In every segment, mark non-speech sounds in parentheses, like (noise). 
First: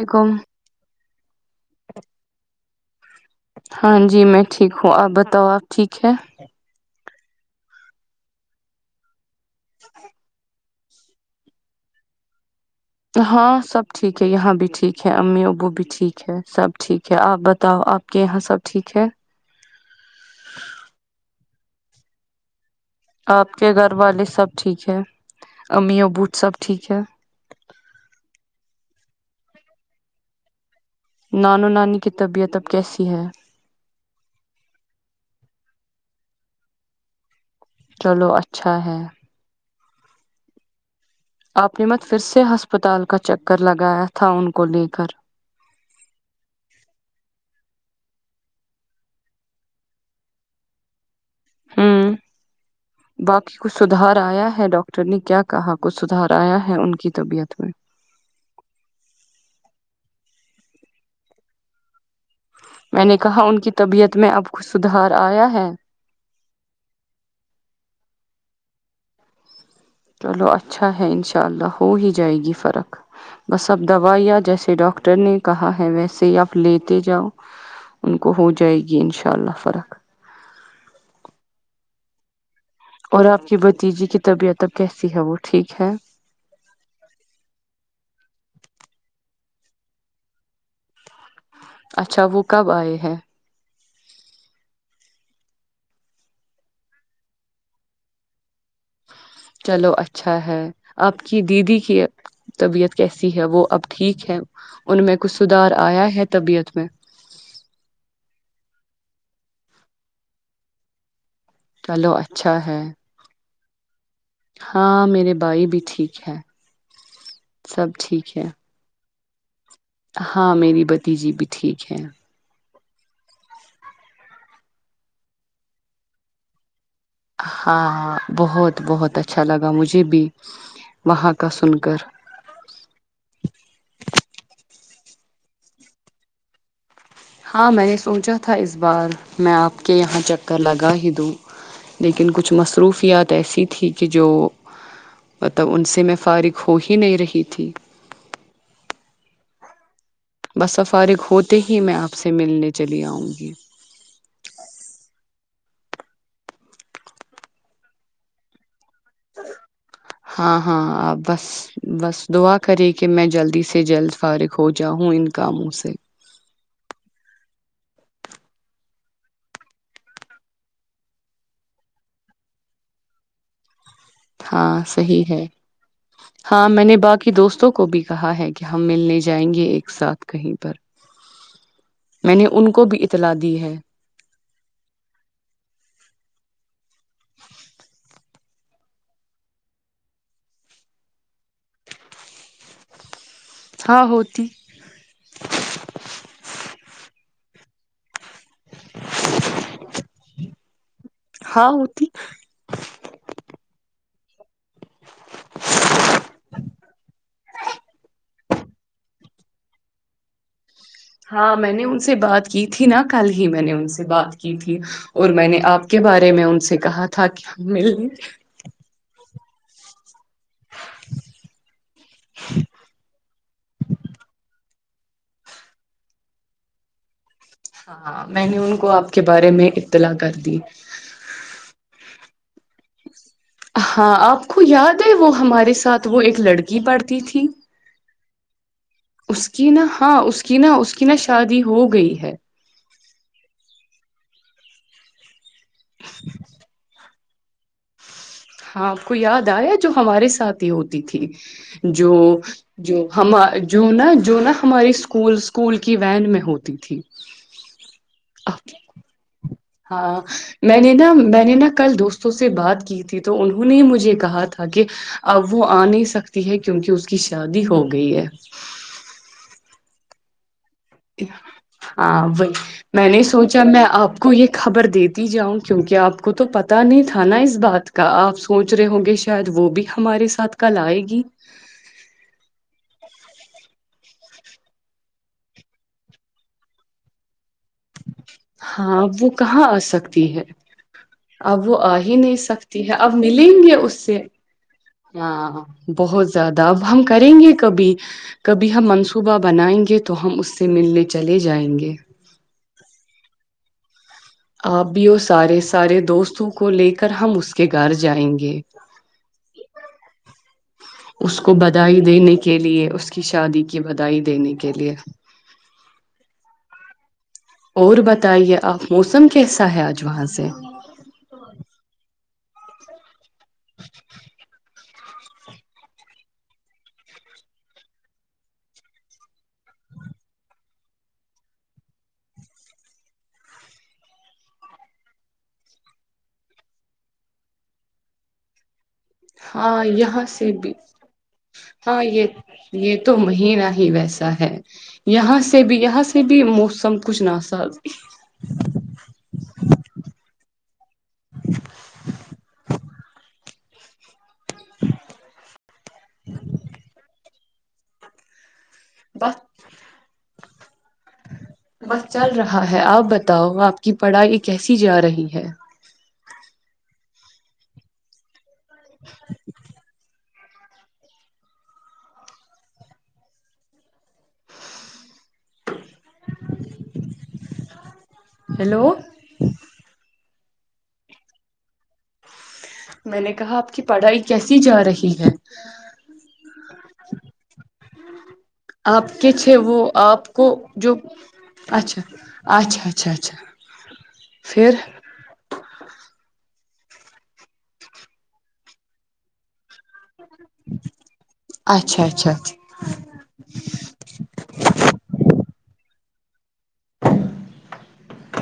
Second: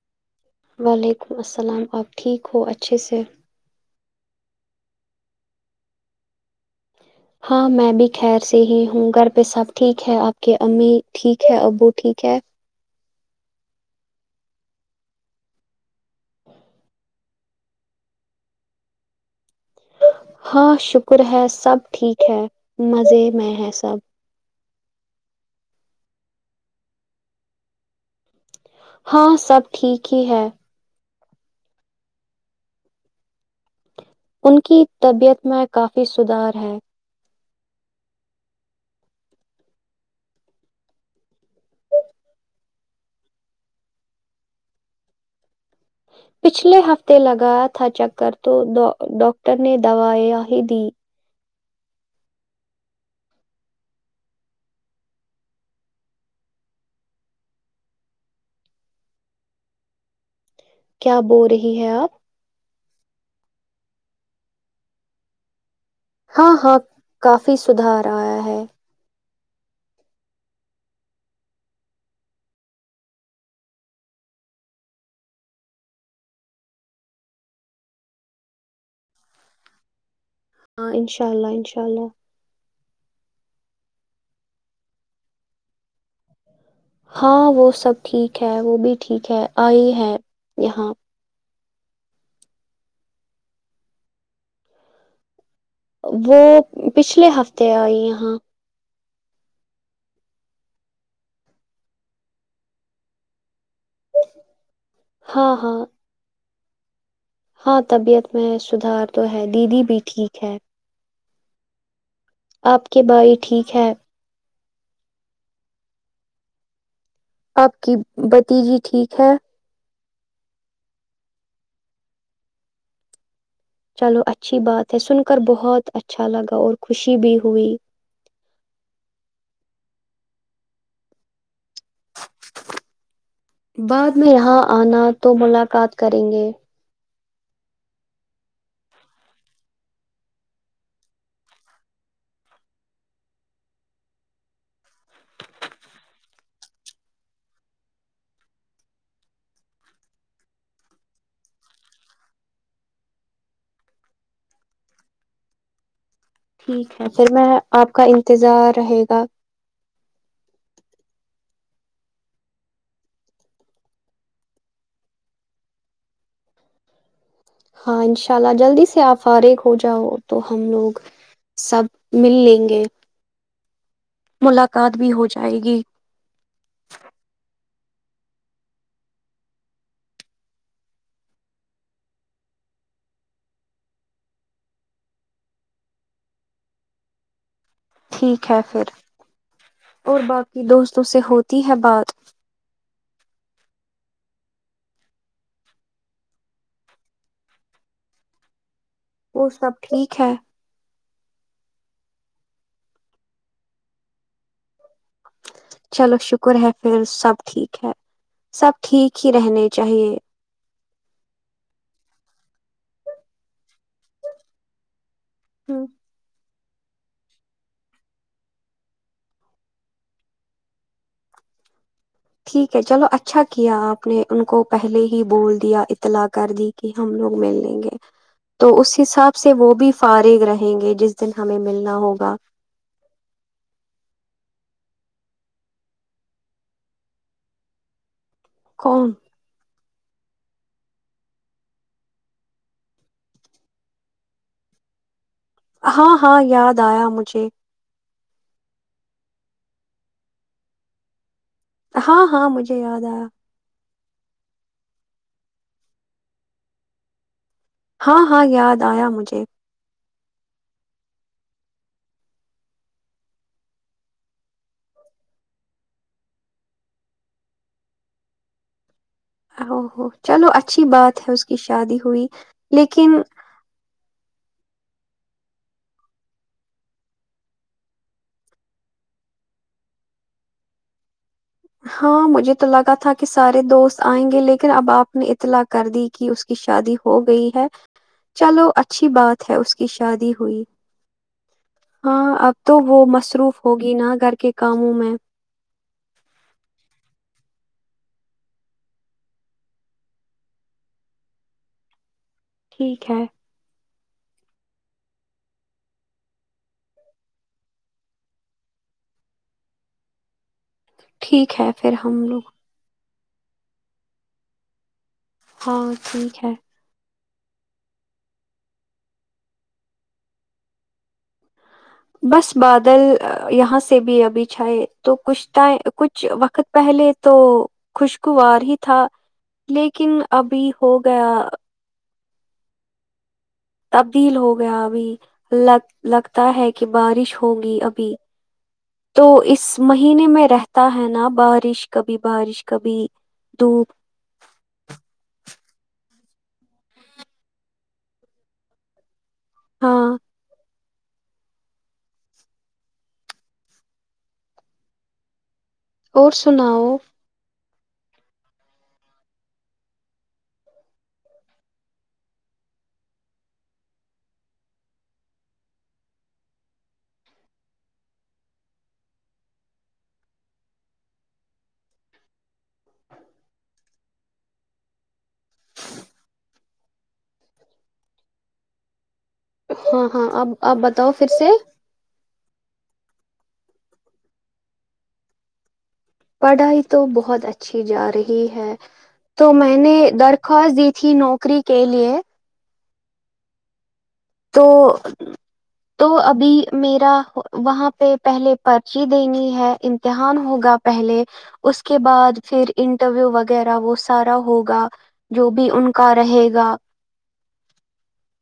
وعلیکم وعلیکم السلام آپ ٹھیک ہو اچھ اچھا سر ہاں جی میں ٹھیک ہوں آپ بتاؤ آپ ٹھیک ہے ہاں میں بھی خیر سے ہی ہوں گھر سب ٹھیک ہے آپ کے امی ٹھیک ہے ابو ٹھیک ہے ہاں سب ٹھیک ہے یہاں بھی ٹھیک ہے امی ابو بھی ٹھیک ہے سب ٹھیک ہے آپ بتاؤ آپ کے یہاں سب ٹھیک ہے ہاں شکر ہے سب ٹھیک ہے مزے آپ میں ہے کے گھر سب والے سب ٹھیک ہے امیمی ا بوٹ سب ٹھیک ہے ہاں سب ٹھیک ہی ہے نانو نانی کی طبیعت اب کیسی ہے ان کی طبیعت میں کافی سدھار ہے چلو اچھا ہے آپ نے مت پھر سے ہسپتال کا چکر لگایا تھا ان کو لے کر پچھلے ہفتے لگایا تھا چکر تو ڈاکٹر نے دوائیاں ہی دی ہ باقی کچھ سدھار آیا ہے ڈاکٹر نے کیا کہا کچھ سدھار آیا ہے ان کی طبیعت میں کیا بول رہی ہے آپ میں نے کہا ان کی طبیعت میں اب کچھ سدھار آیا ہے ہاں ہاں کافی سدھار آیا ہے چلو اچھا ہے انشاء اللہ ہو ہی جائے گی فرق بس اب دوائیاں جیسے ڈاکٹر نے کہا ہے ویسے ہی آپ لیتے جاؤ ان کو ہو جائے گی انشاء اللہ فرق ہاں انشاء اللہ انشاء اللہ اور آپ کی بتیجے کہ طبیعت اب کیسی ہے وہ ٹھیک ہے ہاں وہ سب ٹھیک ہے وہ بھی ٹھیک ہے آئی ہے یہاں اچھا وہ کب آئے ہیں وہ پچھلے ہفتے آئی یہاں چلو اچھا ہے آپ کی دیدی کی طبیعت کیسی ہے وہ آپ ٹھیک ہے ان میں کچھ ہاں سدار ہاں آیا ہے طبیعت (inaudible) ہاں طبیعت میں سدھار تو ہے دیدی بھی ٹھیک ہے چلو اچھ آپ کے بھائی ٹھیک ہے ہاں میرے بھائی بھی ٹھیک ہے آپ سب کی ٹھیک ہے بتیجی ٹھیک چھ ہاں میری بھتیجی بھی ٹھیک ہے چلو اچھی بات ہے سن کر بہت اچھا لگا اور خوشی بھی ہوئی ہاں ہاں بہت بہت اچھا لگا مجھے بھی وہاں کا سن کر بعد میں یہاں آنا تو ملاقات کریں گے ہاں میں نے سوچا تھا اس بار میں آپ کے یہاں چکر لگا ہی دوں لیکن کچھ مصروفیات ایسی تھھی کہ جو مطلب ان سے میں فارغ ہو ہی نہیں رہی تھی بسفارغ ہوتے ہی میں آپ سے ملنے چلی آؤں گی ٹھیک ہے پھر میں آپ کا انتظار رہے گا ہاں ہاں آب بس بس دعا کرے کہ میں جلدی سے جلد فارغ ہو جاؤوں ان کاموں سے ہاں انشاء اللہ جلدی سے آپ فارغ ہو جاؤ تو ہم لوگ سب مل لیں گے ہاں ملاقات بھی صحی ہو ہے جائے گی ہاں میں نے باقی دوستوں کو کو بھی کہا ہے کہ ہم ملنے جائیں گے ایک ساتھ کہیں پر میں نے ان کو بھی اطلاع دی ہے ٹھیک ہے پھر اور باقی دوستوں سے ہوتی ہے بات ہاں ہوتی وہ سب ٹھیک ہے ہاں ہوتی چلو شکر ہے پھر سب ٹھیک ہے سب ٹھیک ہی رہنے چاہیے ہاں میں نے ان سے بات کی تھی نا کل ہی میں نے ان سے بات کی تھی اور میں نے ہ آپ کے بارے میں ان سے کہا تھا کہ ہم مل ٹھیک ہے چلو اچھا کیا آپ نے ان کو پہلے ہی بول دیا اطلاع کر دی کہ ہم لوگ ملیں گے ہاں میں نے تو ان کو اس آپ کے حساب بارے سے میں وہ بھی اطلاع کر فارغ دی رہیں گے جس دن ہمیں ملنا ہوگا ہاں آپ کو یاد ہے وہ ہمارے ساتھ وہ ایک لڑکی پڑھتی تھی کون اس کی نا ہاں اس کی نا اس کی نہا شادی ہو گئی ہے ہاں ہاں یاد آیا مجھے پکچھی ہاں آپ کو یاد آیا جو ہمارے ساتھ ہی ہوتی تھی جو ہاں ہاں مجھے جو یاد آیا ہم جو نا جو نہ ہماری اسکول اسکول کی وین میں ہوتی تھی ہاں ہاں یاد آیا مجھے ہاں میں نے نا میں نے نا کل دوستوں سے بات کی تھی تو انہوں نے مجھے کہا تھا کہ اب وہ آ نہیں سکتی ہے کیونکہ اس کی شادی ہو گئی ہے او چلو اچھا ہاں وہی میں لیکن نے سوچا میں اب کو یہ خبر دےتی جاؤں کیوںکہ آپ کو تو پتا نہیں تھا نا اس بات کا آپ سوچ رہے ہوں گے شاید وہ بھی ہمارے ساتھ کل آئے گی ہاں مجھے تو لگا تھا کہ سارے دوست آئیں گے لیکن اب آپ نے اطلاع کر دی کہ اس کی شادی ہو گئی ہے چلو ہاں اچھی ا وہ بات ہے کہاں اس آ کی سکتی شادی ہے ہوئی اب وہ آ ہی ہاں نہیں اب تو سکتی ہے وہ اب ملیں مصروف گے ہوگی اس سے نا گھر کے کاموں میں ہاں بہت زیادہ اب ہم کریں گے کبھی کبھی ہم منصوبہ بنائیں گے تو ہم اس سے ملنے چلے جائیں گے ٹھیک ہے آپ بھی وہ سارے سارے دوستوں کو لے کر ہم اس کے گھر جائیں گے اس کو ٹھیک ہے پھر بدھائی ہم دینے لوگ کے لیے اس کی شادی کی بھائی دینے کے لیے ہاں ٹھیک ہے اور بتائیے آپ موسم کیسا ہے آج وہاں سے بس بادل یہاں سے بھی ابھی چھ ہے تو کچھ کچھ وقت پہلے تو خوشگوار ہی تھا لیکن ابھی ہو گیا تبدیل ہو گیا ابھی لگتا ہے کہ بارش ہوگی ابھی تو اس ہاں یہاں مہینے میں سے بھی رہتا ہے نا بارش ہاں کبھی یہ بارش یہ کبھی تو مہینہ ہی دھوپ ویسا ہے یہاں سے بھی یہاں سے کسی بھی موسم کچھ نہس ہاں (inaudible) (inaudible) اور سناؤ بس بس چل رہا ہے آپ بتاؤ آپ کی پڑھائی کیسی جا رہی ہے (inaudible) ہیلو ہاں ہاں اب آپ بتاؤ پھر سے میں نے کہا آپ کی پڑھائی کیسی جا رہی ہے پڑھائی تو بہت اچھی جا رہی ہے آپ کے تو چھ میں وہ نے آپ کو درخواست دی جو تھی نوکری کے اچھا لیے اچھا اچھا اچھا تو پھر تو ابھی میرا وہاں پہ پہلے پرچی دینی ہے امتحان ہوگا پہلے اس کے اچھا اچھا بعد پھر اچھا انٹرویو وغیرہ وہ سارا ہوگا جو بھی ان کا رہے گا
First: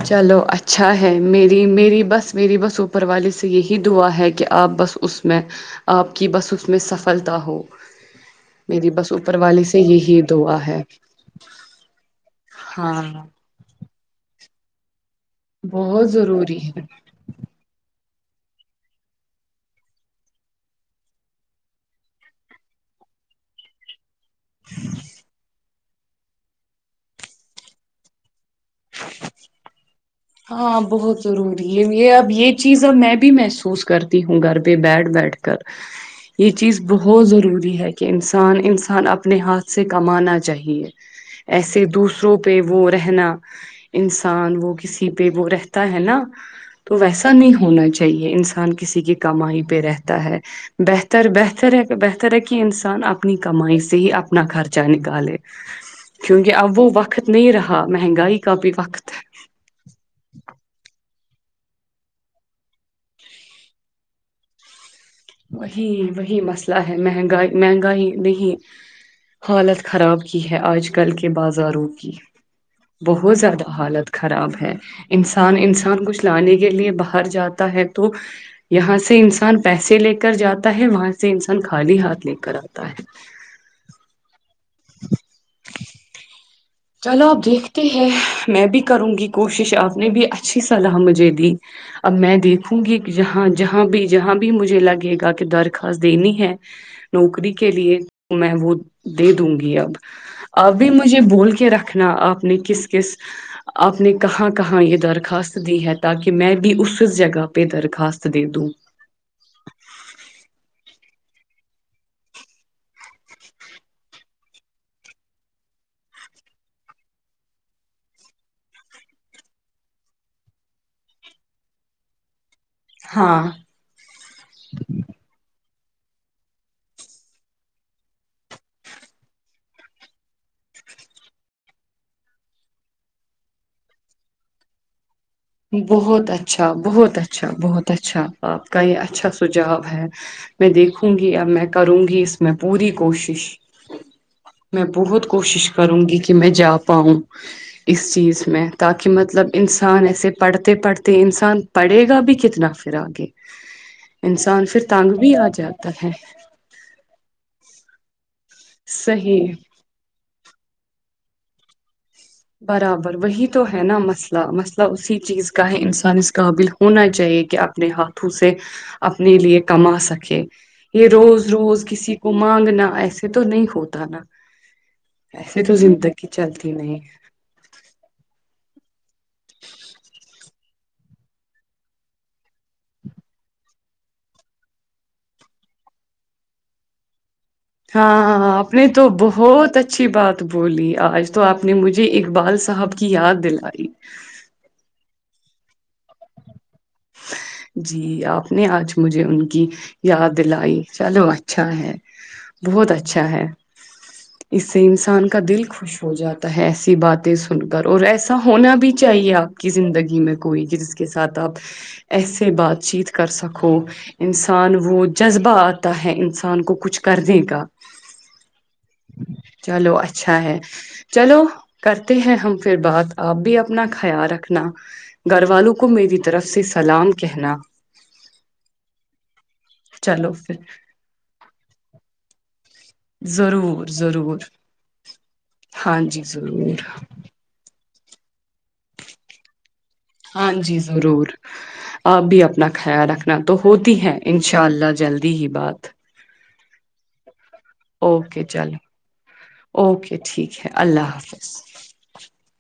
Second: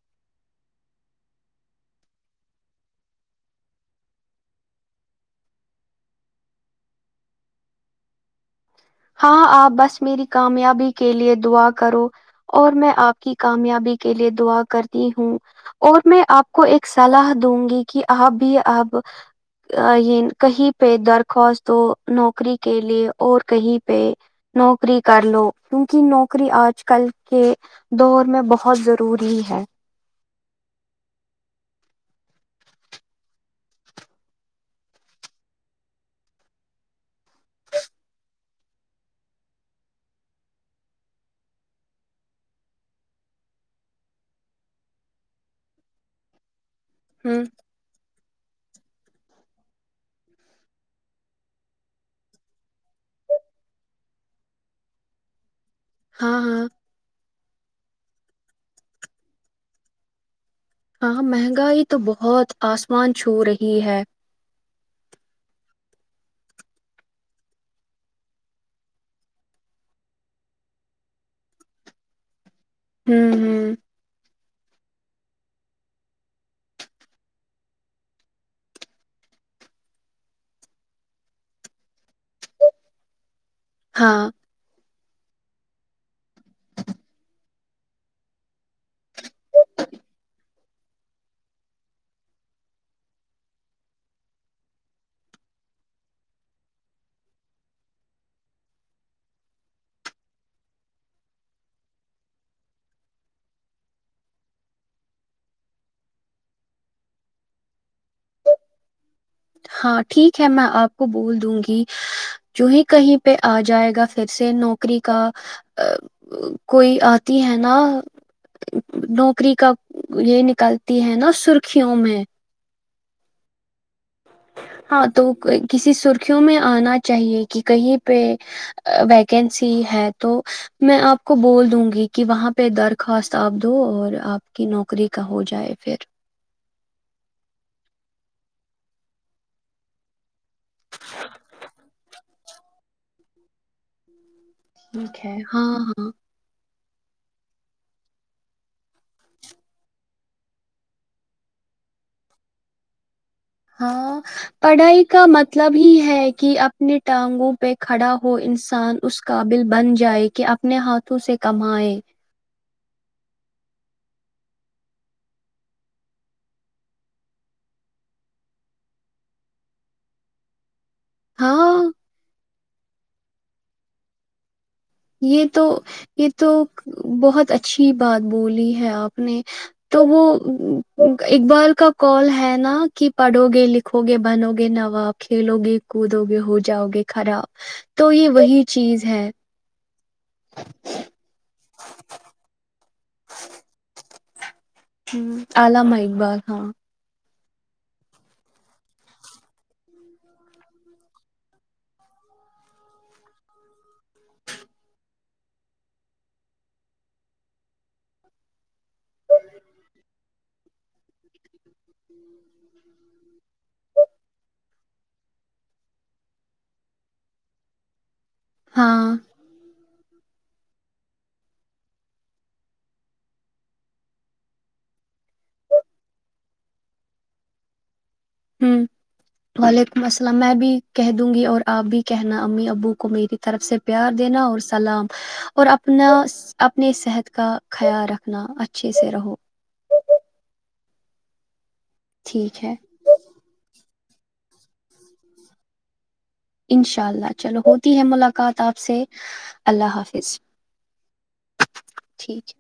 چلو اچھا ہے میری میری بس میری بس اوپر والی سے یہی دعا ہے کہ اپ بس اس میں اپ کی بس اس میں سفلتا ہو میری بس اوپر ہاں والے آپ سے بس یہی میری دعا ہے کامیابی کے لیئے دعا کرو اور میں ہاں آپ کی کامیابی کے لیے دعا کر ہوں اور بہت میں آپ ضروری کو ہے ایک سلاح دوں گی کہ اب بھی اب یہ کہیں پہ درخواست ہو نوکری کے لیے اور کہیں پ نوکری کر لو کیونکہ نوکری آج کل کے دور میں بہت بہت ضروری ہے ہاں بہت ضروری ہے یہ اب یہ چیز اب میں بھی محسوس کرتی ہوں گھر پہ بیٹھ بیٹھ کر یہ چیز بہت ضروری ہے کہ انسان انسان اپنے ہاتھ سے کمانا چاہیے ایسے دوسروں پہ وہ رہنا انسان وہ کسی پہ وہ رہتا ہے نا تو ویسا ہوں نہیں ہونا چاہیے انسان انسان کسی کی کمائی پہ رہتا ہے بہتر بہتر ہے بہتر ہے کہ انسان اپنی کمائی سے ہی اپنا خرچہ نکالے ہاں کیونکہ ہاں اب وہ وقت نہیں رہا مہنگائی کا بھی وقت ہے ہاں مہنگائی تو بہت آسمان چھو رہی ہے وہی وہی مسئلہ ہے مہنگائی مہنگائی نہیں حالت خراب کی ہے آج کل کے بازاروں کی ہوں بہت زیادہ ہوں حالت خراب ہے انسان انسان کچھ لانے کے لیے باہر جاتا ہے تو یہاں سے انسان پیسے لے کے کر جاتا ہے وہاں سے انسان خالی ہاتھ لے کر آتا ہے ہاں (inaudible) چلو آپ دیکھتے ہیں میں بھی کروں گی کوشش آپ نے بھی اچھی صلاح مجھے دی اب میں دیکھوں گی جہاں جہاں بھی جہاں بھی مجھے لگے گا کہ درخواست دینی ہے نوکری کے لیے تو میں وہ دے دوں گی اب اب بھی مجھے بول رکھنا آپ نے کس کس آپ نے کہاں کہاں یہ درخواست دی ہے تاکہ میں بھی اس جگہ پہ درخواست دے دوں ہاں ٹھیک ہے میں آپ کو بول دوں گی جو ہی کہیں پہ آ جائے گا پھر سے نوکری کا کوئی آتی ہے نا نوکری کا یہ نکلتی ہے نا سرخیوں میں ہاں ہاں تو کوئی کسی سرخیوں میں آنا چاہیے کہ کہیں پہ ویکنسی ہے تو میں آپ کو بول دوں گی کہ وہاں پہ درخواست آپ دو اور آپ کی نوکری کا ہو جائے پھر بہت اچھا بہت اچھا بہت اچھا آپ کا یہ اچھا سجھاؤ ہے میں دیکھوں گی اب میں کروں گی اس میں پوری کوشش میں ٹھیک بہت ہے ہاں کوشش کروں ہاں گی کہ میں جا پاؤں اس چیز میں تاکہ مطلب انسان ایسے پڑھتے پڑھتے انسان پڑھے گا بھی کتنا پھر آگے ہاں انسان پھر پڑھائی تانگ کا بھی آ مطلب ہی جاتا ہے کہ اپنی ٹانگوں پہ کھڑا وہ انسان اس صحیح قابل بن جائے کہ اپنے ہاتھ سے کمائے برابر وہی تو ہے نا مسئلہ مسئلہ اسی چیز کا ہے انسان اس قابل ہونا چاہیے کہ اپنے ہاتھوں سے اپنے لیے کما سکے یہ روز ہاں روز کسی کو مانگنے نہ ایسے تو نہیں ہوتا نا یہ ایسے تو زندگی یہ تو چلتی نہیں بہت اچھا اچھی بات بولی ہے آپ اپ نے تو وہ اقبال کا کال ہے نا کہ پڑھو گے لکھو گے بنو گے نواب کھیلو گے کودو گے ہو جاؤ گے خراب تو ہاں یہ ہاں ہاں وہی اپنے تو چیز ہے بہت اچا اچھی بات بولی آج تو آپ نے مجھے اقبال س صحب کی یاد دلائی علیامہ اقبال ہاں جی آپ نے آج مجھے ان کی یاد دلائی چلو اچھا ہے بہت اچھا ہے اس سے انسان کا دل خوش ہو جاتا ہے ایسی باتیں سن کر اور ایسا ہونا بھی چاہیے آپ کی زندگی میں کوئی کہ جس کے ساتھ آپ ایسے بات چیت کر سکو انسان وہ جذبہ آتا ہے انسان کو کچھ کرنے کا ہاں چلو اچھا ہے چلو کرتے ہیں ہم پھر بات آپ بھی اپنا ختیال رکھنا گھر والوں کو میری طرف سے سلام کہنا ہوں وعلیکم چلو السلام میں پھر بھی کہہ دوں گی اور آپ بھی کہنا امی اب ابو کو میری طرف سے ضرور پیار ضرور دینا اور سلام اور ہاں اپنا جی ضرور اپنے صحت کا خیال رکھنا رکھنا اچھے سے رہو ہاں جی ضرور آپ بھی ٹھیک اپنا ہے خیال رکھنا تو ہوتی ہی ہیں ان شاء اللہ جلدی ہی بات انشاء اللہ چلو ہوتی ہے اوکے ملاقات آپ چلیں سے اللہ اوکے حافظ ٹھیک ہے اللہ حافظ ٹھیک ہے